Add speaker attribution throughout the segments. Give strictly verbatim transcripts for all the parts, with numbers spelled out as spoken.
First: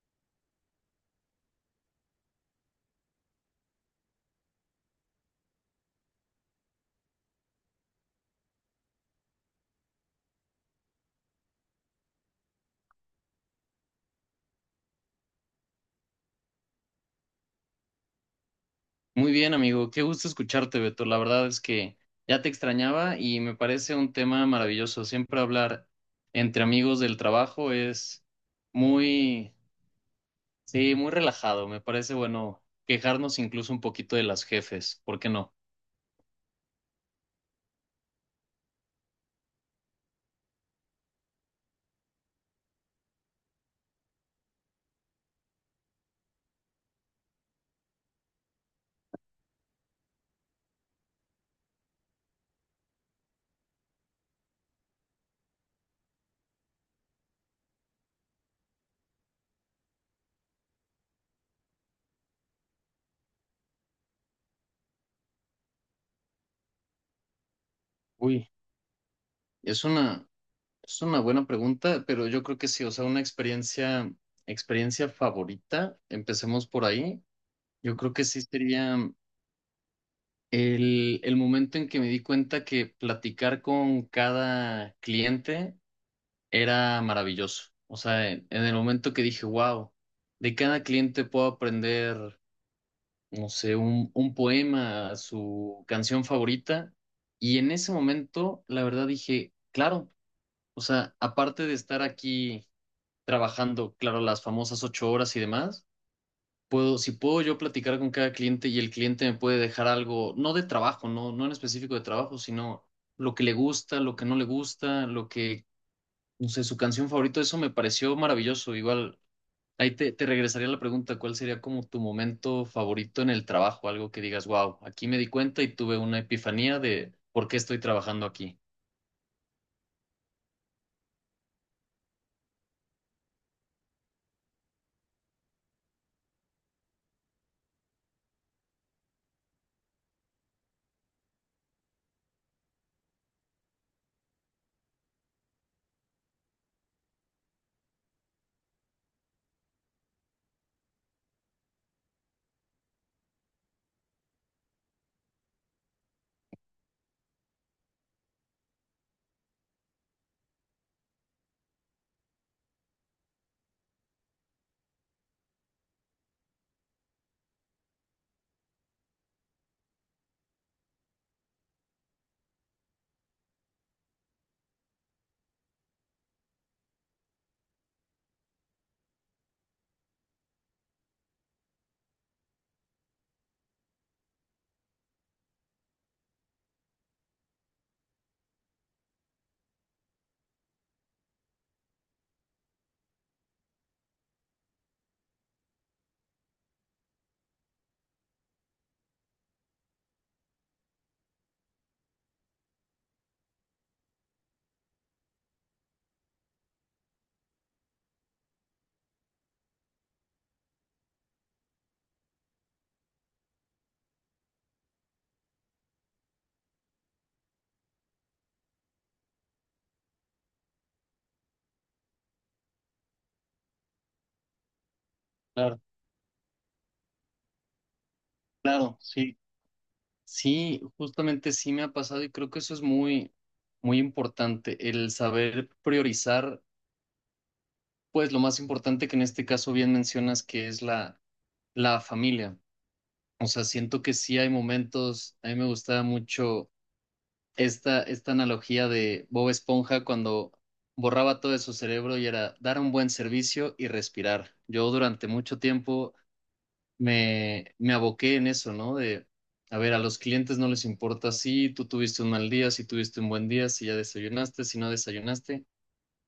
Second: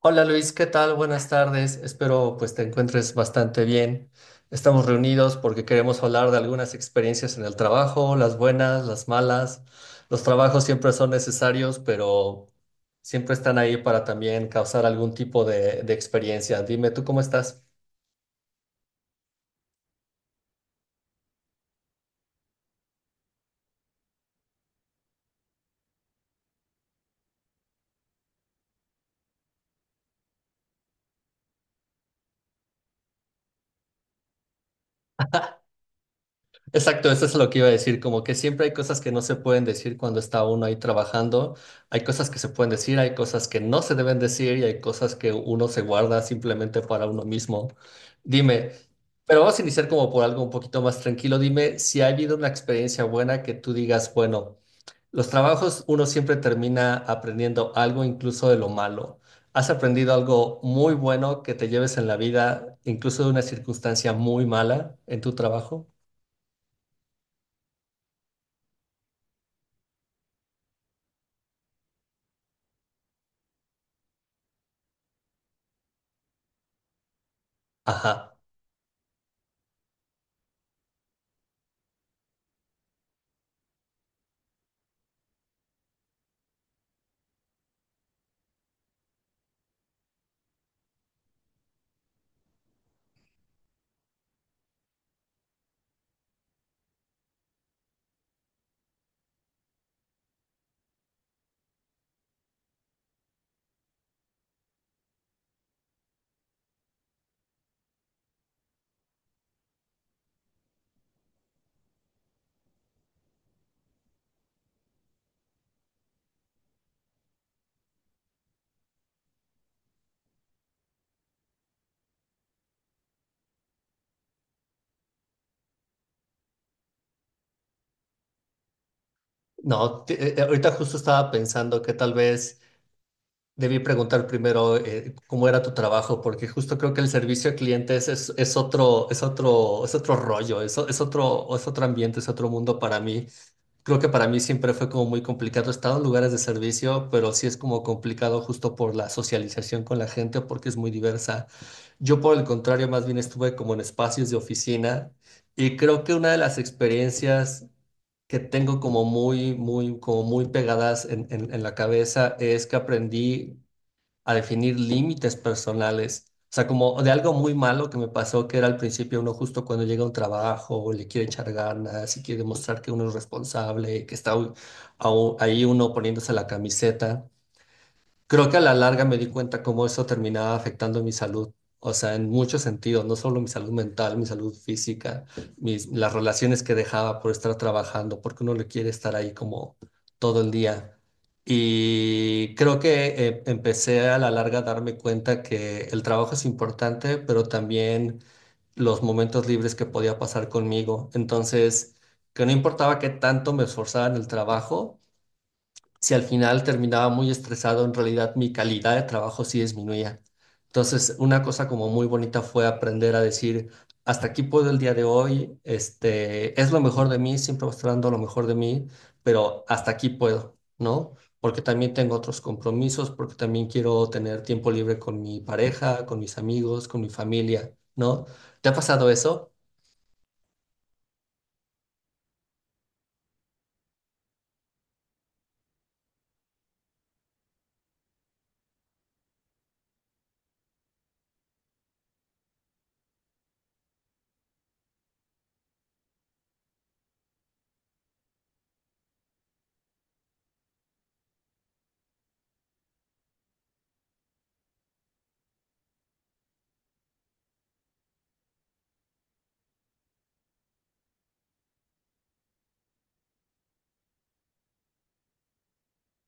Speaker 1: Hola Luis, ¿qué tal? Buenas tardes. Espero pues te encuentres bastante bien. Estamos reunidos porque queremos hablar de algunas experiencias en el trabajo, las buenas, las malas. Los trabajos siempre son necesarios, pero siempre están ahí para también causar algún tipo de, de experiencia. Dime, ¿tú cómo estás?
Speaker 2: Muy bien, amigo. Qué gusto escucharte, Beto. La verdad es que ya te extrañaba y me parece un tema maravilloso. Siempre hablar entre amigos del trabajo es muy, sí, muy relajado. Me parece bueno quejarnos incluso un poquito de las jefes. ¿Por qué no?
Speaker 1: Exacto, eso es lo que iba a decir, como que siempre hay cosas que no se pueden decir cuando está uno ahí trabajando, hay cosas que se pueden decir, hay cosas que no se deben decir y hay cosas que uno se guarda simplemente para uno mismo. Dime, pero vamos a iniciar como por algo un poquito más tranquilo, dime si ha habido una experiencia buena que tú digas, bueno, los trabajos uno siempre termina aprendiendo algo incluso de lo malo. ¿Has aprendido algo muy bueno que te lleves en la vida, incluso de una circunstancia muy mala en tu trabajo?
Speaker 2: Uy, es una, es una buena pregunta, pero yo creo que sí. O sea, una experiencia, experiencia favorita. Empecemos por ahí. Yo creo que
Speaker 1: Ajá.
Speaker 2: sí sería. El, el momento en que me di cuenta que platicar con cada cliente era maravilloso. O sea, en, en el momento que dije, wow, de cada cliente puedo aprender, no sé, un, un poema, su canción favorita. Y en ese momento, la verdad dije, claro, o sea, aparte de estar aquí trabajando, claro, las famosas ocho horas y demás puedo, si puedo yo platicar con cada cliente y el cliente me puede dejar algo, no de trabajo, no, no en específico de trabajo, sino lo que le gusta, lo que no le gusta, lo que, no sé, su canción favorita. Eso me pareció maravilloso. Igual, ahí te, te regresaría la pregunta, ¿cuál sería como tu momento favorito en el trabajo? Algo que digas, wow, aquí me di cuenta y tuve una epifanía de por qué estoy trabajando aquí.
Speaker 1: No, te- eh, ahorita justo estaba pensando que tal vez debí preguntar primero eh, cómo era tu trabajo, porque justo creo que el servicio a clientes es, es otro, es otro, es otro rollo, es, o- es otro, es otro ambiente, es otro mundo para mí. Creo que para mí siempre fue como muy complicado. He estado en lugares de servicio, pero sí es como complicado justo por la socialización con la gente, porque es muy diversa. Yo, por el contrario, más bien estuve como en espacios de oficina y creo que una de las experiencias que tengo como muy, muy, como muy pegadas en, en en la cabeza es que aprendí a definir límites personales. O sea, como de algo muy malo que me pasó, que era al principio uno justo cuando llega a un trabajo, le quiere echar ganas y quiere demostrar que uno es responsable, que está u- au- ahí uno poniéndose la camiseta. Creo que a la larga me di cuenta cómo eso terminaba afectando mi salud, o sea, en muchos sentidos, no solo mi salud mental, mi salud física, mis, las relaciones que dejaba por estar trabajando, porque uno le quiere estar ahí como todo el día. Y creo que eh, empecé a la larga a darme cuenta que el trabajo es importante, pero también los momentos libres que podía pasar conmigo. Entonces, que no importaba qué tanto me esforzara en el trabajo si al final terminaba muy estresado, en realidad mi calidad de trabajo sí disminuía. Entonces, una cosa como muy bonita fue aprender a decir, hasta aquí puedo el día de hoy, este, es lo mejor de mí, siempre voy a estar dando lo mejor de mí, pero hasta aquí puedo, ¿no? Porque también tengo otros compromisos, porque también quiero tener tiempo libre con mi
Speaker 2: Claro,
Speaker 1: pareja, con mis amigos, con mi familia, ¿no? ¿Te ha
Speaker 2: claro,
Speaker 1: pasado
Speaker 2: sí.
Speaker 1: eso?
Speaker 2: Sí, justamente sí me ha pasado y creo que eso es muy, muy importante, el saber priorizar pues lo más importante, que en este caso bien mencionas que es la, la familia. O sea, siento que sí hay momentos, a mí me gustaba mucho esta, esta analogía de Bob Esponja cuando borraba todo de su cerebro y era dar un buen servicio y respirar. Yo durante mucho tiempo me, me aboqué en eso, ¿no? De, a ver, a los clientes no les importa si tú tuviste un mal día, si tuviste un buen día, si ya desayunaste, si no desayunaste.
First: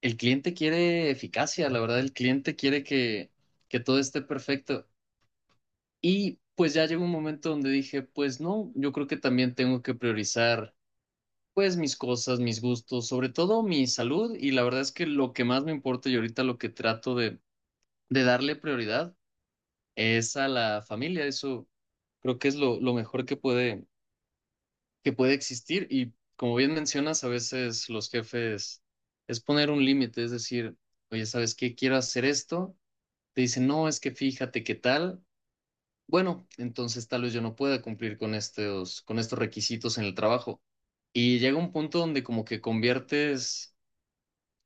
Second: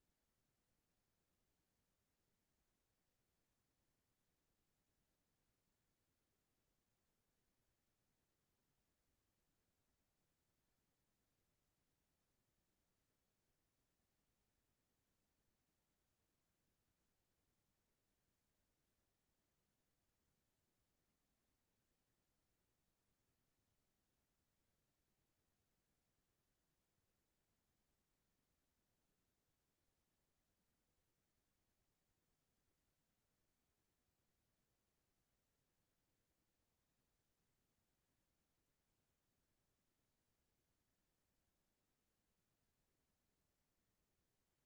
Speaker 2: El cliente quiere eficacia, la verdad, el cliente quiere que, que todo esté perfecto. Y pues ya llegó un momento donde dije, pues no, yo creo que también tengo que priorizar pues mis cosas, mis gustos, sobre todo mi salud. Y la verdad es que lo que más me importa y ahorita lo que trato de, de darle prioridad es a la familia. Eso creo que es lo, lo mejor que puede, que puede existir. Y como bien mencionas, a veces los jefes es poner un límite, es decir, oye, ¿sabes qué? Quiero hacer esto, te dicen, no, es que fíjate qué tal. Bueno, entonces tal vez yo no pueda cumplir con estos, con estos requisitos en el trabajo. Y llega un punto donde como que conviertes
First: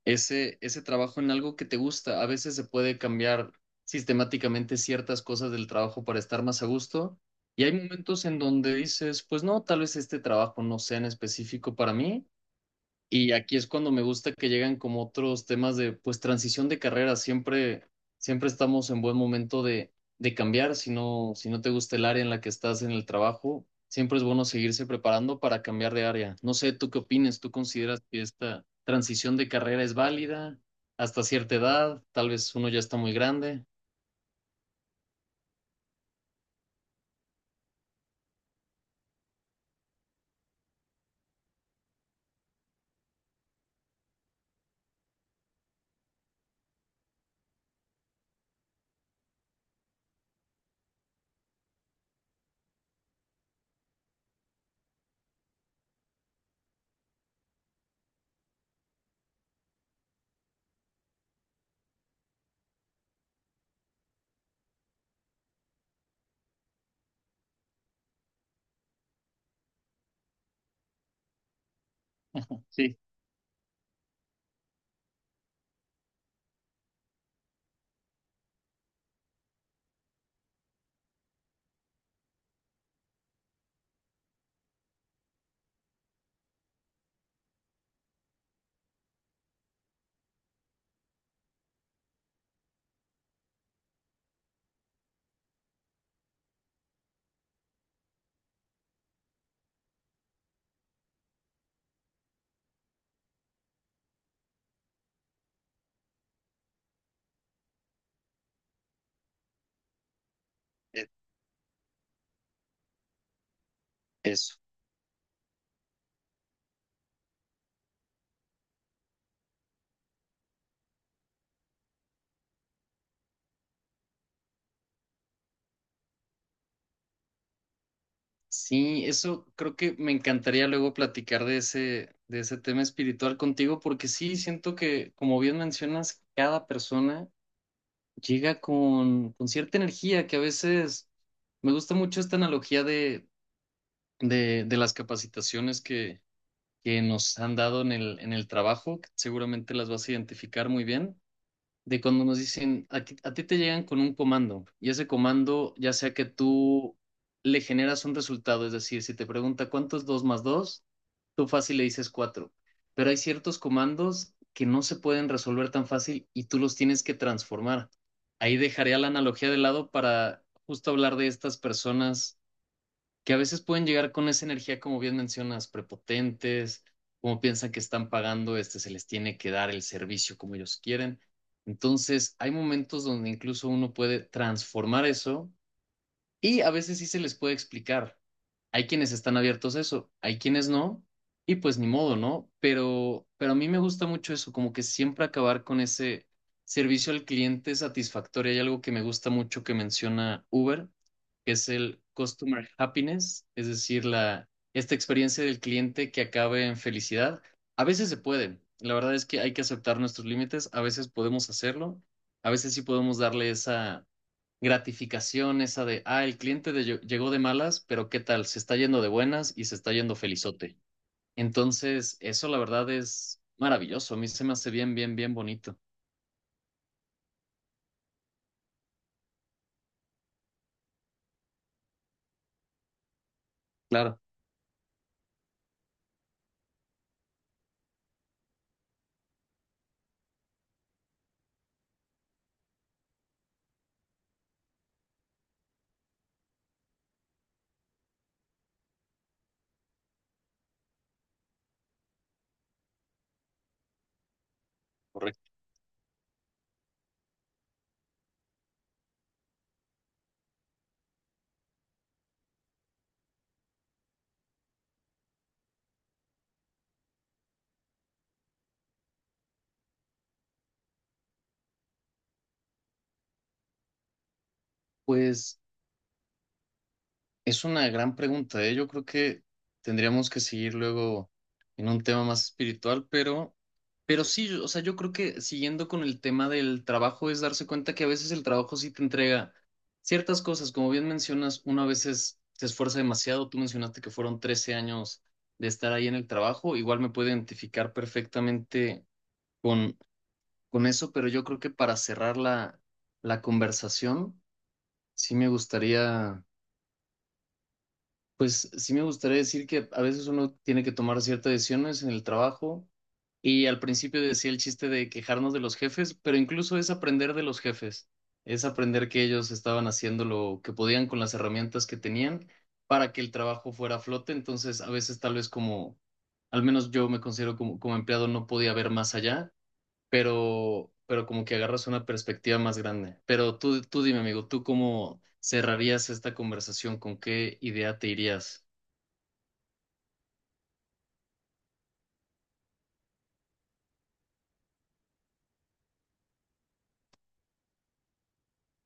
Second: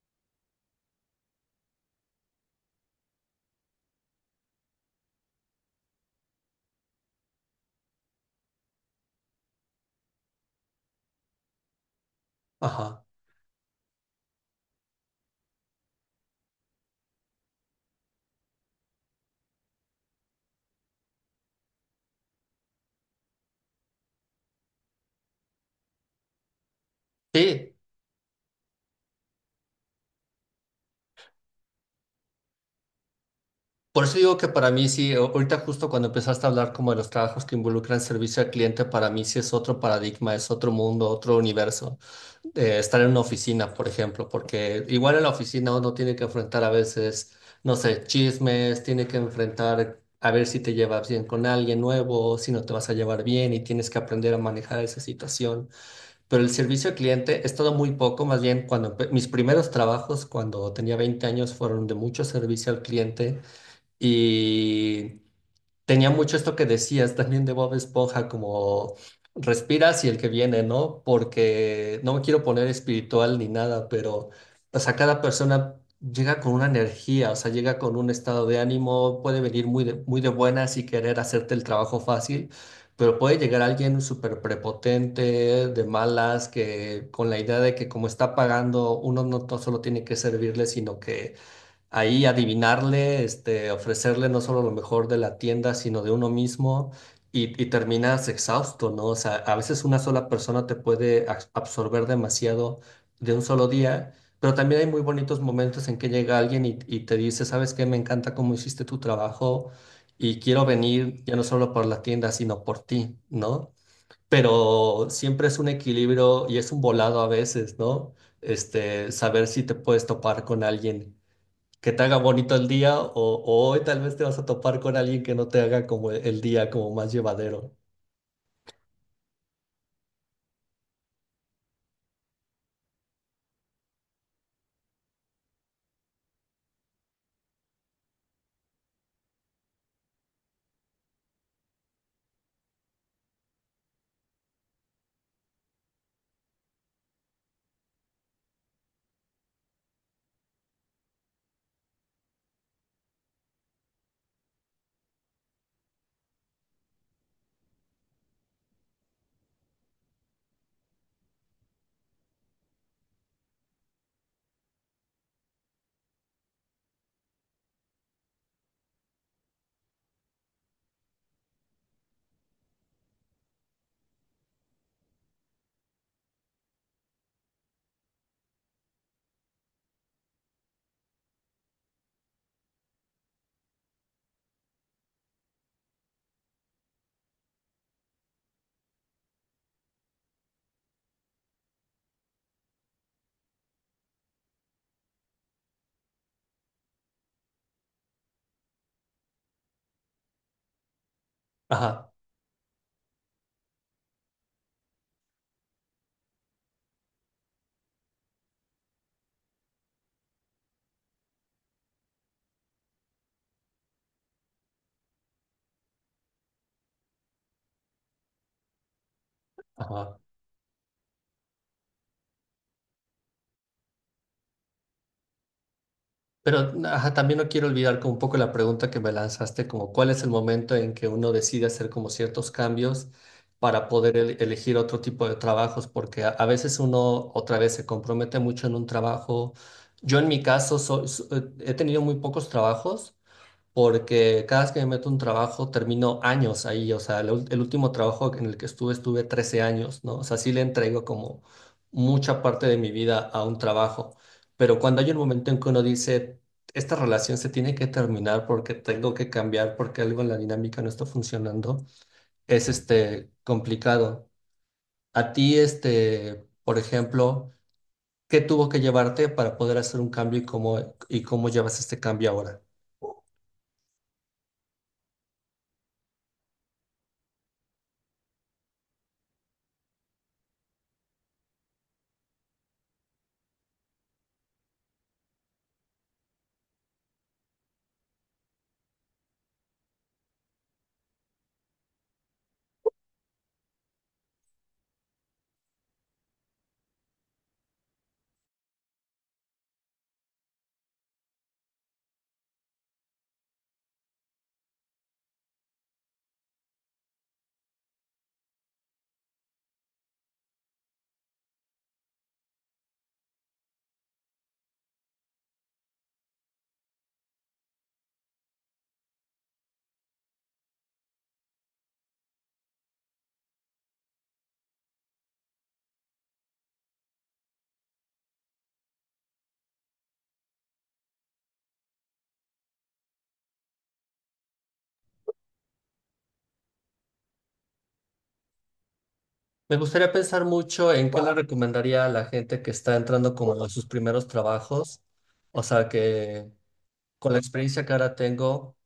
Speaker 2: ese, ese trabajo en algo que te gusta. A veces se puede cambiar sistemáticamente ciertas cosas del trabajo para estar más a gusto. Y hay momentos en donde dices, pues no, tal vez este trabajo no sea en específico para mí.
Speaker 1: Ajá.
Speaker 2: Y aquí es cuando me gusta que llegan como otros temas de, pues, transición de carrera. Siempre, siempre estamos en buen momento de, de cambiar. Si no, si no te gusta el área en la que estás en el trabajo, siempre es bueno seguirse preparando para cambiar de área. No sé, ¿tú qué opinas? ¿Tú
Speaker 1: Sí.
Speaker 2: consideras que esta transición de carrera es válida hasta cierta edad? Tal vez uno ya está muy grande.
Speaker 1: Por eso digo que para mí sí, a- ahorita justo cuando empezaste a hablar como de los trabajos que involucran servicio al cliente, para mí sí es otro paradigma, es otro mundo, otro universo. Eh, estar en una oficina, por ejemplo, porque igual en la oficina uno tiene que enfrentar a veces, no sé, chismes, tiene que enfrentar a ver si te llevas bien con alguien nuevo, si no te vas a llevar bien y tienes que aprender a manejar esa situación. Pero el servicio al cliente he estado muy poco, más bien cuando empe- mis primeros trabajos, cuando tenía veinte años, fueron de mucho servicio al cliente y tenía mucho esto que decías también de Bob Esponja, como respiras y el que viene, ¿no? Porque no me quiero poner
Speaker 2: Sí,
Speaker 1: espiritual ni nada, pero o sea, cada persona llega con una energía, o sea, llega con un estado de ánimo, puede venir muy de, muy de buenas y querer hacerte el trabajo fácil, pero puede llegar alguien súper prepotente, de malas, que con la idea de que como está pagando, uno no to- solo tiene que servirle, sino que ahí adivinarle, este, ofrecerle no solo lo mejor de la tienda, sino de uno mismo y, y terminas exhausto, ¿no? O sea, a veces una sola persona te puede abs- absorber demasiado de un solo día, pero también hay muy bonitos momentos en que llega alguien y, y te dice, ¿sabes qué? Me encanta cómo hiciste tu trabajo y quiero
Speaker 2: e-
Speaker 1: venir ya no solo por la tienda, sino por ti, ¿no?
Speaker 2: eso.
Speaker 1: Pero siempre es un equilibrio y es un volado a veces, ¿no? Este, saber si te puedes topar con alguien que te haga bonito el día o, o hoy tal vez te vas a topar con alguien que no te haga como el el día como más llevadero.
Speaker 2: Sí, eso creo que me encantaría luego platicar de ese, de ese tema espiritual contigo, porque sí, siento que, como bien mencionas, cada persona llega con, con cierta energía que a veces me gusta mucho esta analogía de, de, de las capacitaciones que, que nos han dado en el, en el trabajo, que seguramente las vas a identificar muy bien de cuando nos dicen, a, ti a, ti te llegan con un comando y ese comando, ya sea que tú le generas un resultado, es decir, si te pregunta cuánto es dos más dos, tú fácil le dices cuatro, pero hay ciertos comandos que no se pueden resolver tan fácil y tú los tienes que transformar. Ahí dejaría la analogía de lado para justo hablar de estas personas que a veces pueden llegar con esa energía, como bien mencionas, prepotentes, como piensan que están pagando, este, se les tiene que dar el servicio como ellos quieren. Entonces, hay momentos donde incluso uno puede transformar eso y a veces sí se les puede explicar. Hay quienes están abiertos a eso, hay quienes no, y pues ni modo, ¿no? Pero, pero a mí me gusta mucho eso, como que siempre acabar con ese servicio al cliente satisfactorio. Hay algo que me gusta mucho que menciona Uber, que es el
Speaker 1: Ajá,
Speaker 2: customer happiness, es decir, la, esta experiencia del cliente que acabe en felicidad. A veces se puede. La verdad es que hay que aceptar nuestros límites, a veces podemos hacerlo, a veces sí podemos darle esa gratificación esa de, ah, el cliente de- ll- llegó de malas, pero ¿qué tal? Se está yendo de buenas y se está yendo
Speaker 1: ajá.
Speaker 2: felizote. Entonces, eso la verdad es maravilloso. A mí se me hace bien, bien, bien bonito.
Speaker 1: Pero ajá, también no quiero olvidar como un poco la pregunta que me lanzaste, como cuál es el momento en que uno decide hacer como ciertos cambios para poder
Speaker 2: Claro,
Speaker 1: el- elegir otro tipo de trabajos, porque a, a veces uno otra vez se compromete mucho en un trabajo. Yo en mi caso so- so- he tenido muy pocos trabajos porque cada vez que me meto un trabajo termino años ahí, o sea, la ul- el, último trabajo en el que estuve estuve trece años, ¿no? O sea, sí le entrego como mucha parte de mi vida a un trabajo, pero cuando hay un
Speaker 2: correcto.
Speaker 1: momento en que uno dice, esta relación se tiene que terminar porque tengo que cambiar, porque algo en la dinámica no está funcionando, es este complicado. A ti, este, por ejemplo, ¿qué tuvo que llevarte para poder hacer un cambio y cómo, ¿y cómo llevas este cambio ahora?
Speaker 2: Pues es una gran pregunta, ¿eh? Yo creo que tendríamos que seguir luego en un tema más espiritual, pero, pero sí, o sea, yo creo que siguiendo con el tema del trabajo es darse cuenta que a veces el trabajo sí te entrega ciertas cosas, como bien mencionas, uno a veces se esfuerza demasiado, tú mencionaste que fueron trece años de estar ahí en el trabajo, igual me puedo identificar perfectamente con, con eso, pero yo creo que para cerrar la, la conversación, sí me gustaría pues sí me gustaría decir que a veces uno tiene que tomar ciertas decisiones en el trabajo y al principio decía el chiste de quejarnos de los jefes, pero incluso es aprender de los jefes, es aprender que ellos estaban haciendo lo que podían con las herramientas que tenían para que el trabajo fuera a flote, entonces a veces tal vez como, al menos yo me considero como, como empleado, no podía ver más allá, pero, pero como que agarras una perspectiva más grande. Pero tú, tú dime, amigo, ¿tú cómo cerrarías esta conversación? ¿Con qué idea te irías?
Speaker 1: Me gustaría pensar mucho en qué le recomendaría a la gente que está entrando como a sus primeros trabajos, o sea, que con la experiencia que ahora tengo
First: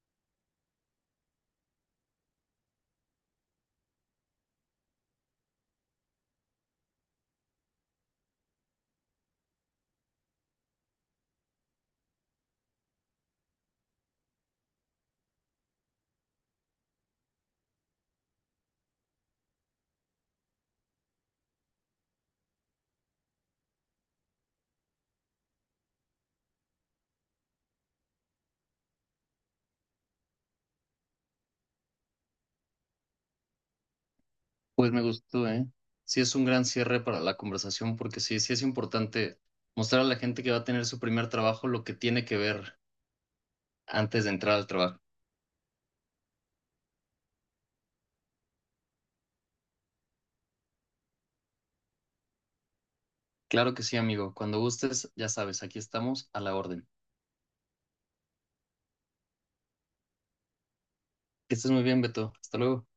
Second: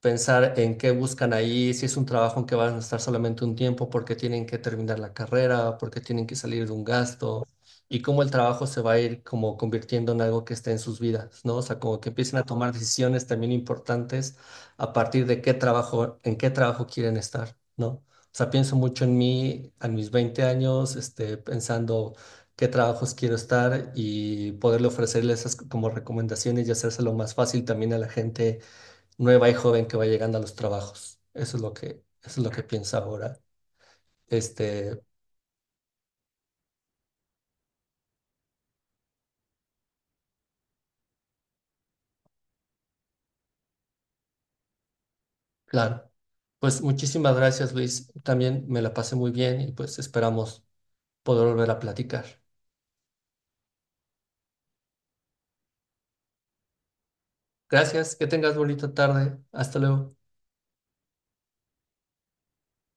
Speaker 1: pensar en qué buscan ahí, si es un trabajo en que van a estar solamente un tiempo porque tienen que terminar la carrera, porque tienen que salir de un gasto, y cómo el trabajo se va a ir como convirtiendo en algo que esté en sus vidas, ¿no? O sea, como que empiecen a tomar decisiones también importantes a partir de qué trabajo, en qué trabajo quieren estar, ¿no? O sea, pienso mucho en mí, a mis veinte años, este, pensando qué trabajos quiero estar y poderle ofrecerles esas como recomendaciones y hacérselo más fácil también a la gente nueva y joven que va llegando a los trabajos. Eso es lo que, eso es lo que pienso ahora.
Speaker 2: Pues
Speaker 1: Este,
Speaker 2: me gustó, ¿eh? Sí, es un gran cierre para la conversación porque sí, sí es importante mostrar a la gente que va a tener su primer trabajo lo que tiene que ver antes de entrar al trabajo.
Speaker 1: claro. Pues muchísimas gracias, Luis. También me la pasé muy bien y pues esperamos poder volver a platicar.
Speaker 2: Claro que sí, amigo. Cuando gustes, ya sabes, aquí estamos a la orden.
Speaker 1: Gracias, que tengas bonita tarde. Hasta luego.
Speaker 2: Que estés muy bien, Beto. Hasta luego.